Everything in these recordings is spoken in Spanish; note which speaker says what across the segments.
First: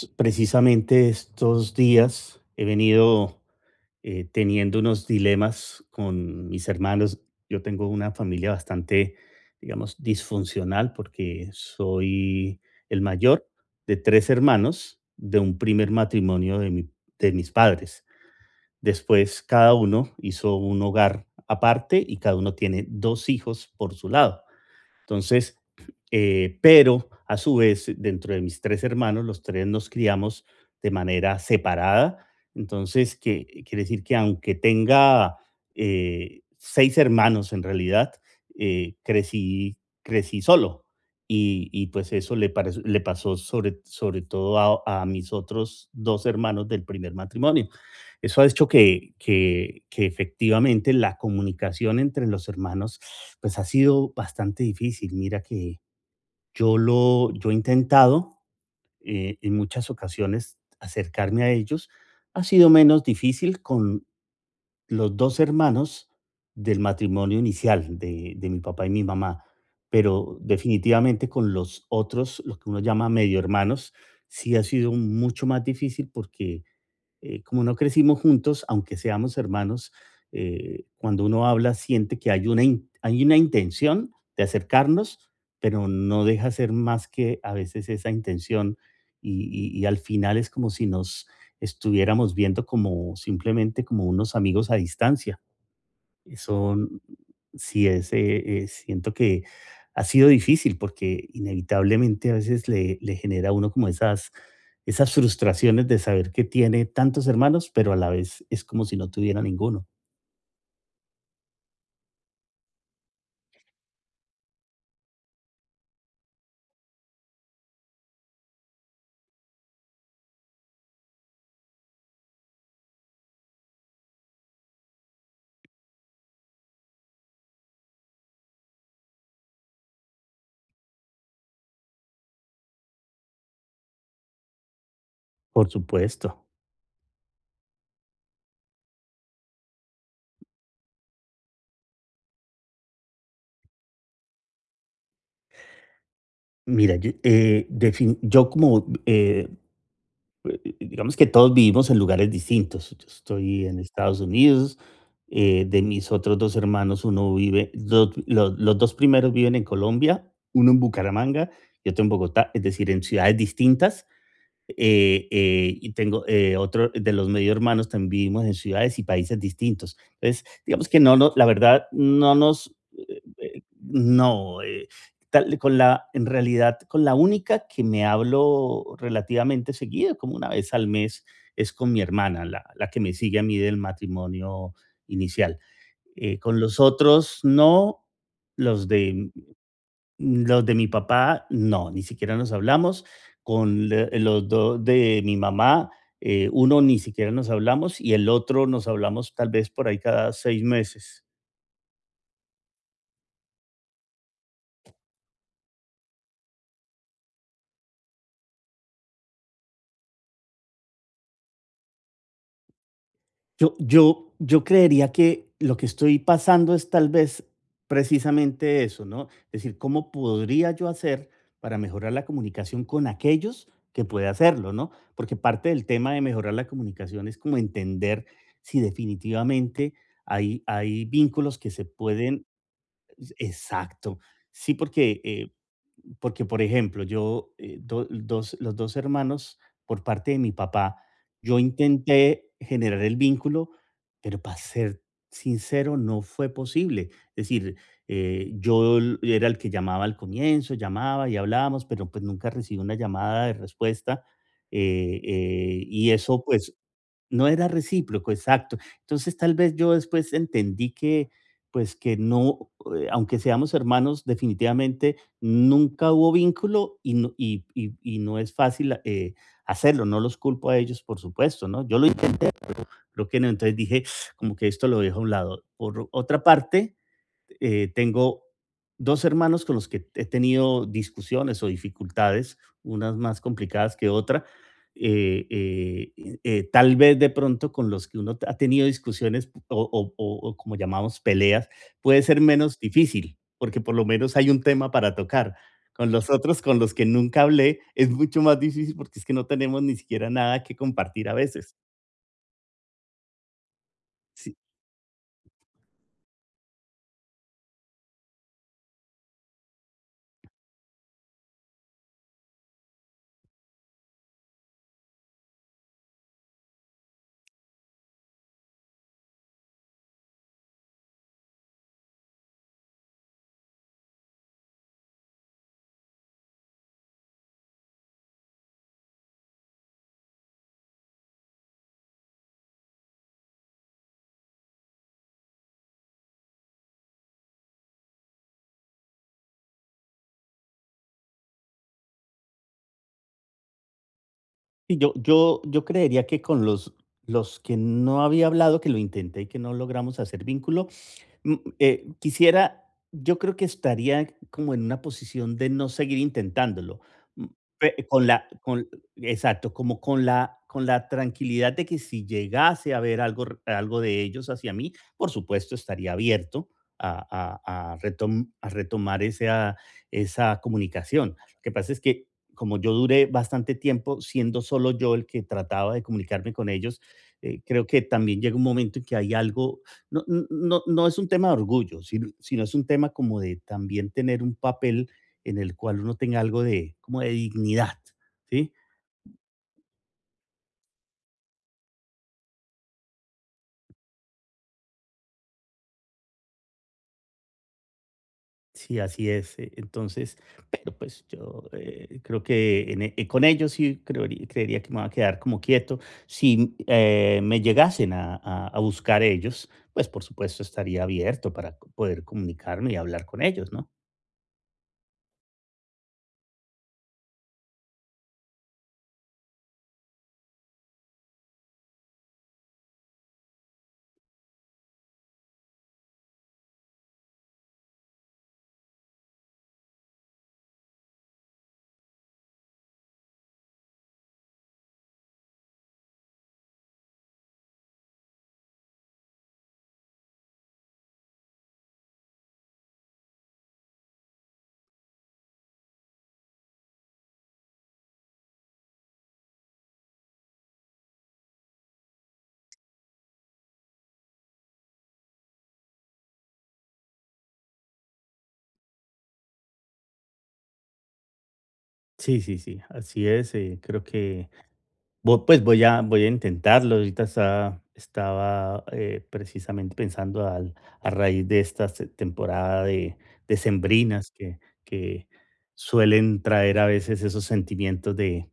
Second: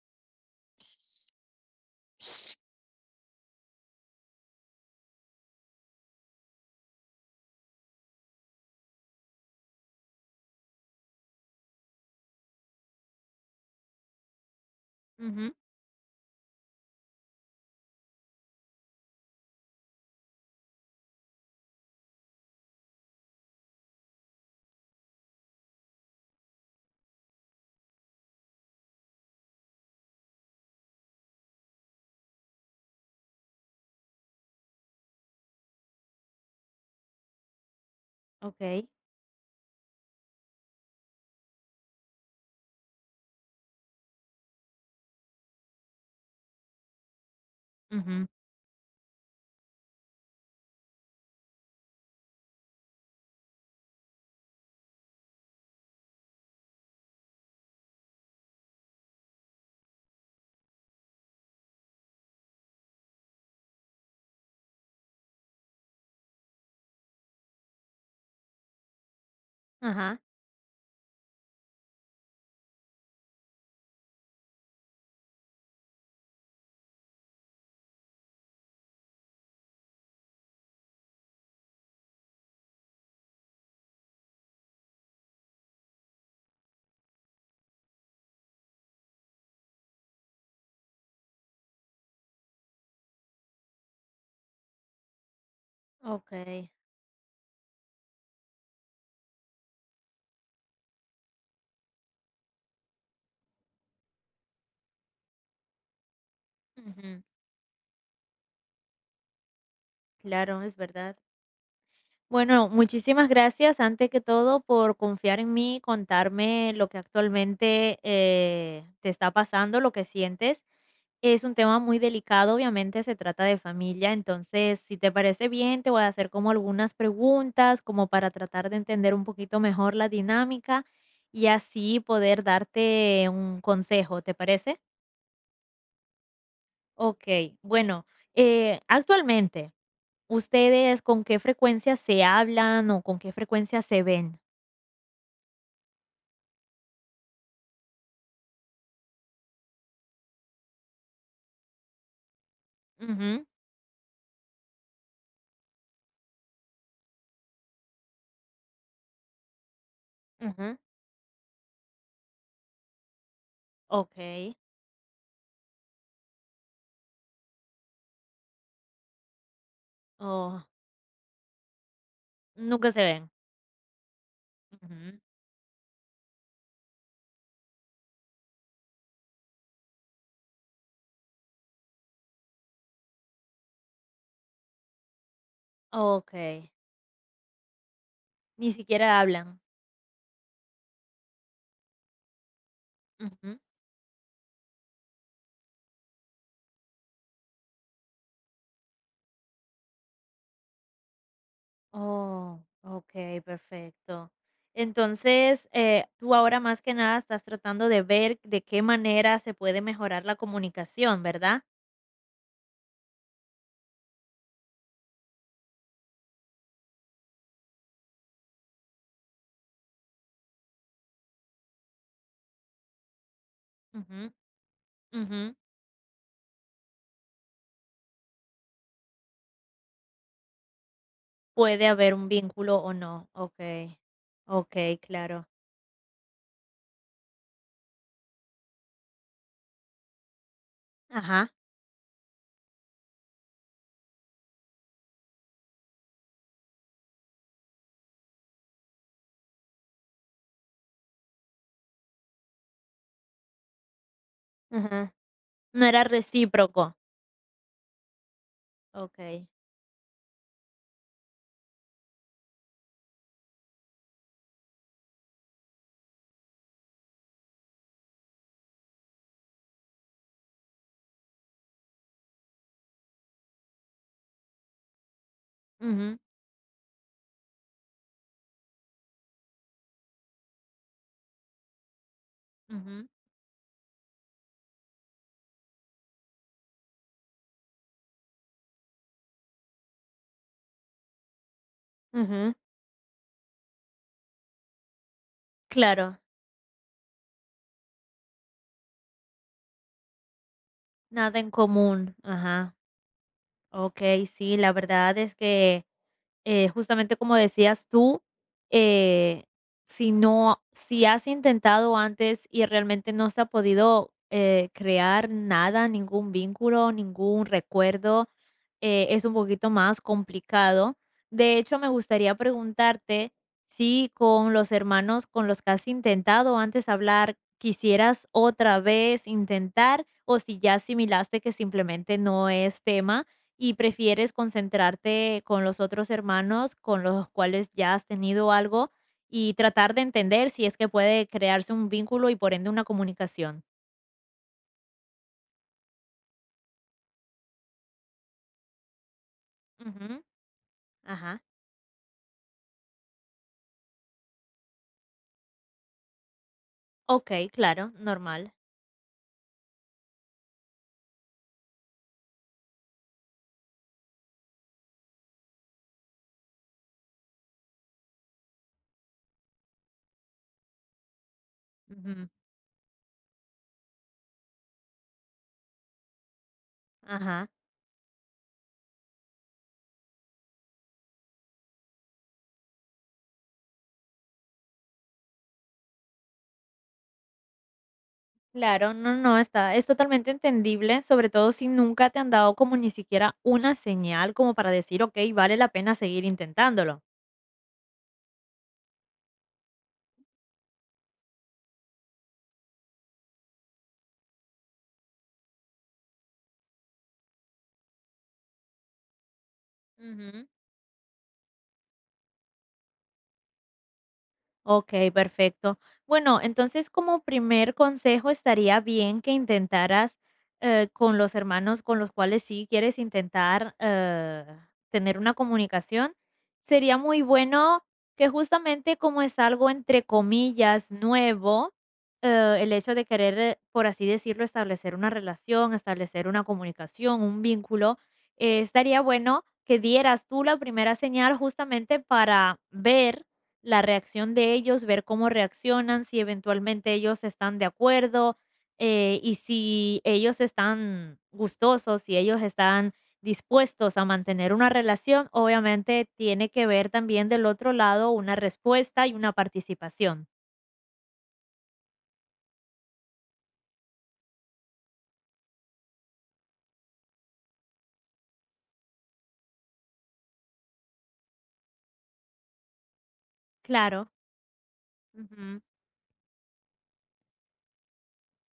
Speaker 1: Pues, precisamente estos días he venido teniendo unos dilemas con mis hermanos. Yo tengo una familia bastante, digamos, disfuncional porque soy el mayor de tres hermanos de
Speaker 2: Ujú,
Speaker 1: un primer matrimonio de, de mis padres. Después cada uno hizo un hogar aparte y cada uno tiene dos hijos por su lado. Entonces, pero a su vez, dentro de mis tres hermanos, los tres nos criamos de manera separada. Entonces, que quiere decir que aunque tenga seis hermanos en realidad,
Speaker 2: okey,
Speaker 1: eh, crecí, crecí solo. Y pues eso le, le pasó sobre, sobre todo a mis otros dos hermanos del primer matrimonio.
Speaker 2: ujú,
Speaker 1: Eso ha hecho que, que efectivamente la comunicación entre los hermanos pues ha sido bastante difícil. Mira que yo he intentado en muchas ocasiones acercarme a ellos. Ha sido menos difícil con los dos hermanos del matrimonio inicial de mi papá y mi mamá,
Speaker 2: ajá,
Speaker 1: pero definitivamente con los otros, lo que uno llama medio hermanos, sí ha sido mucho más difícil porque como no crecimos juntos, aunque seamos hermanos, cuando uno habla siente que hay una, hay una intención de acercarnos, pero no deja ser más que a veces esa intención y al final es como si nos estuviéramos viendo como simplemente como unos amigos a distancia.
Speaker 2: okey,
Speaker 1: Eso sí es, siento que ha sido difícil porque inevitablemente a veces le genera a uno como esas esas frustraciones de saber que tiene
Speaker 2: ujú,
Speaker 1: tantos hermanos, pero a la vez es como si no tuviera ninguno.
Speaker 2: claro, es verdad. Bueno, muchísimas gracias, antes que todo, por confiar en mí, contarme lo que actualmente, te está pasando, lo que sientes. Es un tema muy delicado, obviamente se trata de familia, entonces, si te parece bien, te voy a hacer como algunas preguntas, como para tratar de entender un poquito mejor la dinámica y así poder darte un consejo, ¿te parece?
Speaker 1: Por supuesto.
Speaker 2: Okey, bueno, actualmente, ¿ustedes con qué frecuencia se hablan o con qué frecuencia se ven?
Speaker 1: Mira, yo, digamos que todos vivimos en lugares distintos. Yo
Speaker 2: Ujú,
Speaker 1: estoy en Estados Unidos, de mis otros dos hermanos, uno vive, los dos primeros viven en Colombia, uno
Speaker 2: ujú.
Speaker 1: en Bucaramanga y otro en Bogotá, es decir, en ciudades distintas.
Speaker 2: Okey.
Speaker 1: Y tengo otro de los medio hermanos, también vivimos en ciudades y países distintos. Entonces,
Speaker 2: Oh,
Speaker 1: digamos que no, no, la verdad, no nos
Speaker 2: nunca se ven.
Speaker 1: no,
Speaker 2: Ujú.
Speaker 1: tal con la en realidad, con la única que me hablo relativamente seguido, como una vez al mes, es con mi hermana, la que me sigue a mí del matrimonio inicial. Con
Speaker 2: Okey,
Speaker 1: los otros no,
Speaker 2: ni
Speaker 1: los
Speaker 2: siquiera
Speaker 1: de
Speaker 2: hablan.
Speaker 1: los de mi papá, no, ni siquiera nos hablamos.
Speaker 2: Ujú.
Speaker 1: Con le los 2 de mi mamá, uno ni siquiera nos hablamos y el otro nos hablamos tal vez por ahí cada 6 meses.
Speaker 2: Oh, okey, perfecto. Entonces, tú ahora más que nada estás tratando de ver de qué manera se puede mejorar la comunicación, ¿verdad?
Speaker 1: Yo creería que lo que estoy pasando es tal vez precisamente eso, ¿no? Es decir, ¿cómo podría yo hacer para mejorar la comunicación con aquellos que puede
Speaker 2: Ujú.
Speaker 1: hacerlo, ¿no? Porque
Speaker 2: Ujú.
Speaker 1: parte del tema de mejorar la comunicación es como entender si definitivamente hay vínculos que se
Speaker 2: Puede haber un
Speaker 1: pueden.
Speaker 2: vínculo o no, okey,
Speaker 1: Exacto. Sí,
Speaker 2: okey,
Speaker 1: porque,
Speaker 2: claro.
Speaker 1: porque por ejemplo, yo, dos, los dos hermanos, por parte de mi papá,
Speaker 2: Ajá,
Speaker 1: yo intenté generar el vínculo, pero para ser sincero, no fue posible. Es decir, yo era el que llamaba al comienzo, llamaba y hablábamos, pero pues nunca recibí una llamada de respuesta.
Speaker 2: ajá. No era
Speaker 1: Y eso, pues,
Speaker 2: recíproco,
Speaker 1: no era recíproco, exacto. Entonces,
Speaker 2: okey.
Speaker 1: tal vez yo después entendí que, pues, que no, aunque seamos hermanos, definitivamente nunca hubo vínculo y no, y no es fácil hacerlo. No los culpo a ellos, por supuesto, ¿no? Yo lo intenté, creo que no. Entonces dije, como que esto lo dejo a un lado. Por
Speaker 2: Ujú,
Speaker 1: otra parte, tengo dos hermanos con los que he tenido discusiones o dificultades,
Speaker 2: ujú,
Speaker 1: unas más complicadas que otra. Tal vez de pronto con los que uno ha tenido discusiones o como llamamos peleas, puede ser
Speaker 2: ujú.
Speaker 1: menos difícil, porque por lo menos hay un tema para tocar. Con
Speaker 2: Claro,
Speaker 1: los otros, con los que nunca hablé, es mucho más difícil porque es que no tenemos ni siquiera nada que compartir a
Speaker 2: nada en
Speaker 1: veces.
Speaker 2: común, ajá. Okey,
Speaker 1: Sí.
Speaker 2: sí, la verdad es que, justamente como decías tú, eh, si no si has intentado antes y realmente no se ha podido, crear nada, ningún vínculo, ningún recuerdo, es un poquito más complicado. De hecho, me gustaría preguntarte si con los hermanos con los que has intentado antes hablar, quisieras otra vez intentar o si ya asimilaste que simplemente no es tema y prefieres concentrarte con los otros hermanos con los cuales ya has tenido algo y tratar de entender si es que puede crearse un vínculo y por ende una comunicación.
Speaker 1: Y yo creería que con los que no había hablado, que lo intenté y que no logramos
Speaker 2: Ujú,
Speaker 1: hacer vínculo,
Speaker 2: Ajá.
Speaker 1: Quisiera, yo creo que estaría como en una posición de no seguir intentándolo.
Speaker 2: Ok,
Speaker 1: Mm,
Speaker 2: claro,
Speaker 1: Con la,
Speaker 2: normal.
Speaker 1: con, exacto, como con la tranquilidad de que si llegase a ver algo, algo de ellos hacia mí, por supuesto estaría abierto a, a a retomar esa, esa comunicación. Lo que pasa es que
Speaker 2: Ujú,
Speaker 1: como yo duré bastante tiempo siendo solo yo el que trataba de comunicarme con ellos,
Speaker 2: Ajá.
Speaker 1: creo que también llega un momento en que hay algo no, no, no es un tema de orgullo, sino, sino es un tema como de también tener un papel en el cual uno tenga algo de, como de dignidad, ¿sí?
Speaker 2: Claro, no, no, está, es totalmente entendible, sobre todo si nunca te han dado como ni siquiera una señal como para decir, ok, vale la pena seguir intentándolo.
Speaker 1: Sí, así es. Entonces, pero pues yo creo que en con ellos sí creería, creería que me va a quedar como quieto. Si me llegasen a, a buscar ellos, pues por
Speaker 2: Ujú.
Speaker 1: supuesto estaría abierto para poder comunicarme y hablar con ellos, ¿no?
Speaker 2: Okey, perfecto. Bueno, entonces, como primer consejo, estaría bien que intentaras, con los hermanos con los cuales sí quieres intentar, tener una comunicación, sería muy bueno que justamente como es algo entre comillas "nuevo", el hecho de querer, por así decirlo, establecer una relación, establecer una comunicación, un vínculo, estaría bueno que dieras tú la primera señal justamente para ver la reacción de ellos, ver cómo reaccionan, si eventualmente ellos están de acuerdo, y si ellos están gustosos, si ellos están dispuestos a mantener una relación, obviamente tiene que ver también del otro lado una respuesta y una participación.
Speaker 1: Sí, sí, sí, así es. Creo que Pues voy a, voy a intentarlo. Ahorita estaba precisamente pensando a raíz de esta temporada de
Speaker 2: Claro.
Speaker 1: sembrinas que
Speaker 2: Ujú.
Speaker 1: suelen traer a veces esos sentimientos de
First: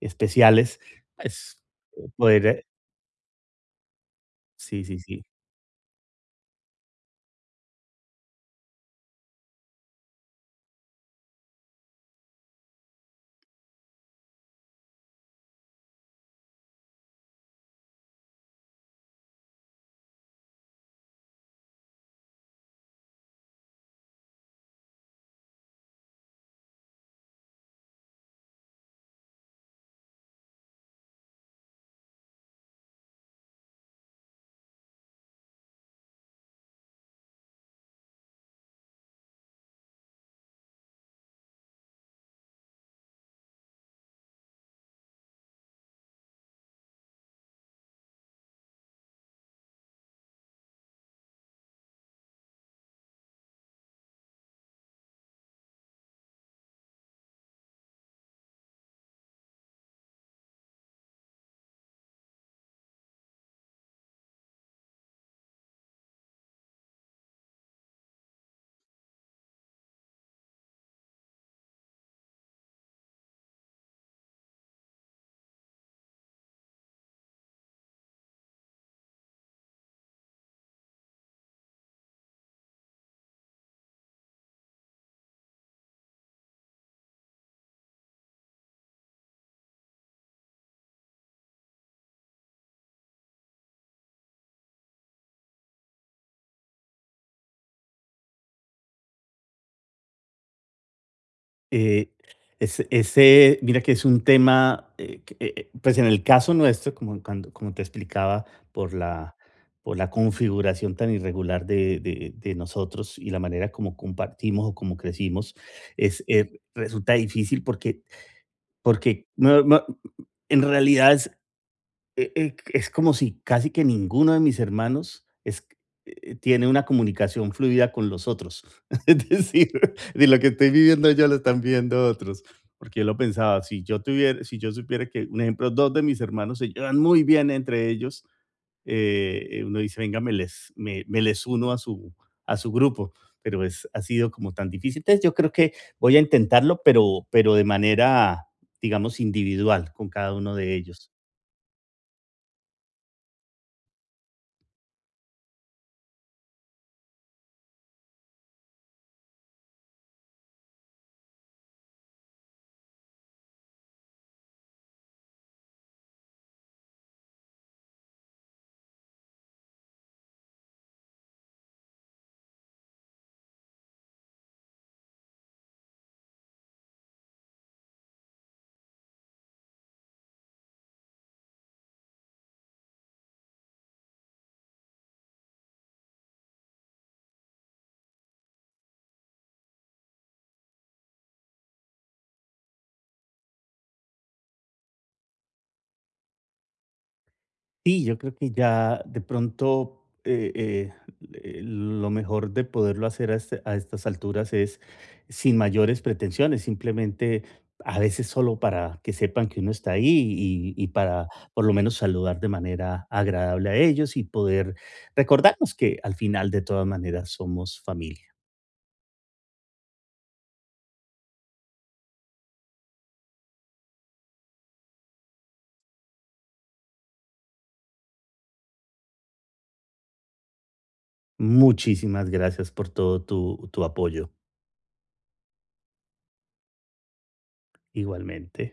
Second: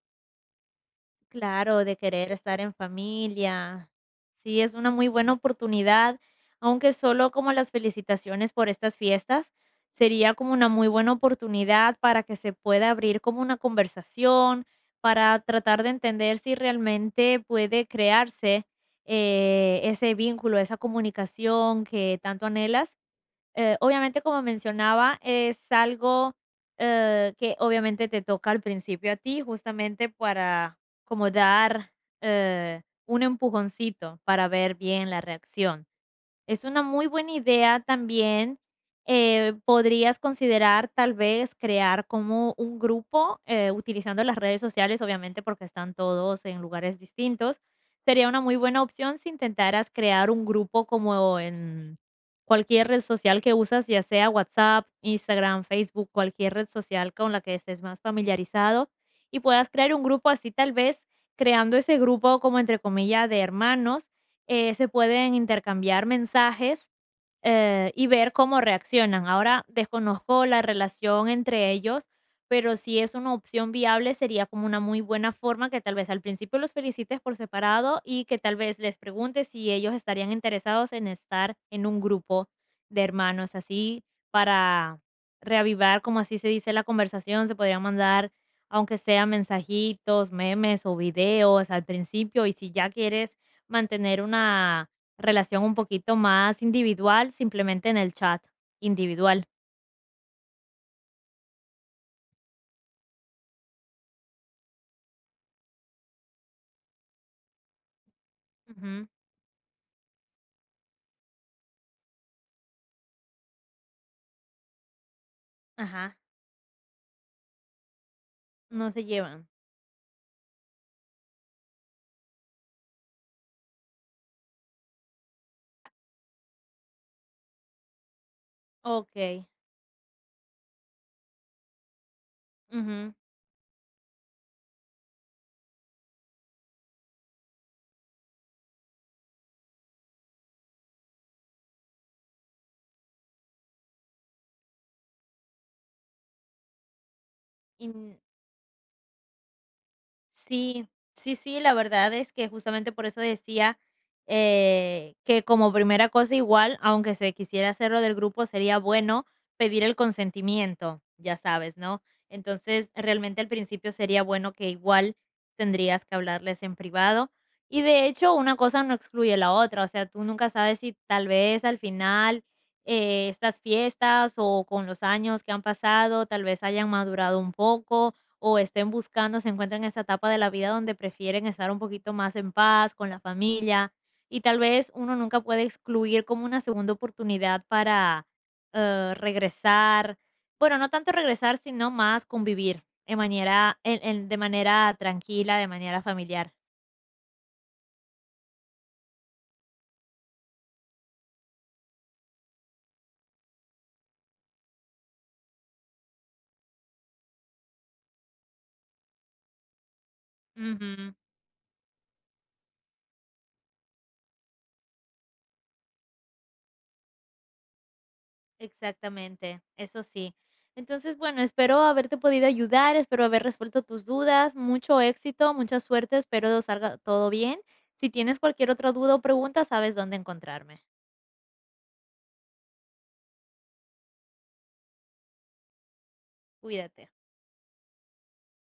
Speaker 1: especiales. Pues,
Speaker 2: Claro, de querer
Speaker 1: poder,
Speaker 2: estar en familia. Sí, es
Speaker 1: sí,
Speaker 2: una
Speaker 1: sí,
Speaker 2: muy
Speaker 1: sí.
Speaker 2: buena oportunidad, aunque solo como las felicitaciones por estas fiestas, sería como una muy buena oportunidad para que se pueda abrir como una conversación, para tratar de entender si realmente puede crearse ese vínculo, esa comunicación que tanto anhelas obviamente, como mencionaba, es algo que obviamente te toca al principio a ti, justamente para como dar un empujoncito para ver bien la reacción. Es una muy buena idea también. Podrías considerar tal vez crear como un grupo utilizando las redes sociales, obviamente porque están todos en lugares distintos. Sería una muy buena opción si intentaras crear un grupo como en cualquier red social que usas, ya sea WhatsApp, Instagram, Facebook, cualquier red social con la que estés más familiarizado y puedas crear un grupo así tal vez creando ese grupo como entre comillas de hermanos se pueden intercambiar mensajes y ver cómo reaccionan. Ahora desconozco la relación entre ellos, pero si es una opción viable sería como una muy buena forma que tal vez al principio los felicites por separado y que tal vez les preguntes si ellos estarían interesados en estar en un grupo de hermanos, así para reavivar, como así se dice, la conversación, se podrían mandar aunque sea mensajitos, memes o videos al principio y si ya quieres mantener una relación un poquito más individual, simplemente en el chat, individual.
Speaker 1: Eh, es ese mira que es un tema, pues en el caso nuestro, como cuando como te explicaba, por
Speaker 2: Ujú,
Speaker 1: la por la configuración tan irregular de de nosotros y la manera como compartimos o como crecimos,
Speaker 2: ajá,
Speaker 1: es, resulta difícil porque
Speaker 2: no se
Speaker 1: porque
Speaker 2: llevan.
Speaker 1: no no en realidad es como si casi que ninguno de mis hermanos es tiene una comunicación fluida con los otros. Es
Speaker 2: Okey,
Speaker 1: decir, de lo que estoy viviendo yo lo están viviendo otros, porque yo
Speaker 2: ujú,
Speaker 1: lo pensaba, si yo tuviera si yo supiera que, un ejemplo, 2 de mis hermanos se llevan muy bien entre ellos, uno dice: "Venga, me les uno a su grupo", pero es ha sido como tan difícil. Entonces, yo creo que voy a intentarlo, pero de
Speaker 2: y
Speaker 1: manera, digamos, individual con cada uno de
Speaker 2: sí,
Speaker 1: ellos.
Speaker 2: sí, sí, la verdad es que justamente por eso decía, que como primera cosa igual, aunque se quisiera hacerlo del grupo, sería bueno pedir el consentimiento, ya sabes, ¿no? Entonces, realmente al principio sería bueno que igual tendrías que hablarles en privado. Y de hecho, una cosa no excluye la otra, o sea, tú nunca sabes si tal vez al final estas fiestas o con los años que han pasado, tal vez hayan madurado un poco o estén buscando, se encuentran en esa etapa de la vida donde prefieren estar un poquito más en paz con la familia y tal vez uno nunca puede excluir como una segunda oportunidad para regresar, bueno, no tanto regresar, sino más convivir en manera, de manera tranquila, de manera familiar.
Speaker 1: Sí, yo creo que ya de pronto lo mejor de poderlo hacer a, a estas alturas es sin mayores pretensiones, simplemente a veces solo para que sepan que uno está ahí y
Speaker 2: Ujú.
Speaker 1: para por lo menos saludar de manera agradable a ellos y poder recordarnos que al final de todas maneras somos familia.
Speaker 2: Exactamente, eso sí. Entonces, bueno, espero haberte podido ayudar, espero haber resuelto tus dudas, mucho éxito, mucha suerte, espero salga todo bien. Si tienes cualquier otra duda o pregunta, sabes dónde encontrarme.
Speaker 1: Muchísimas gracias por todo tu apoyo
Speaker 2: Cuídate.
Speaker 1: igualmente.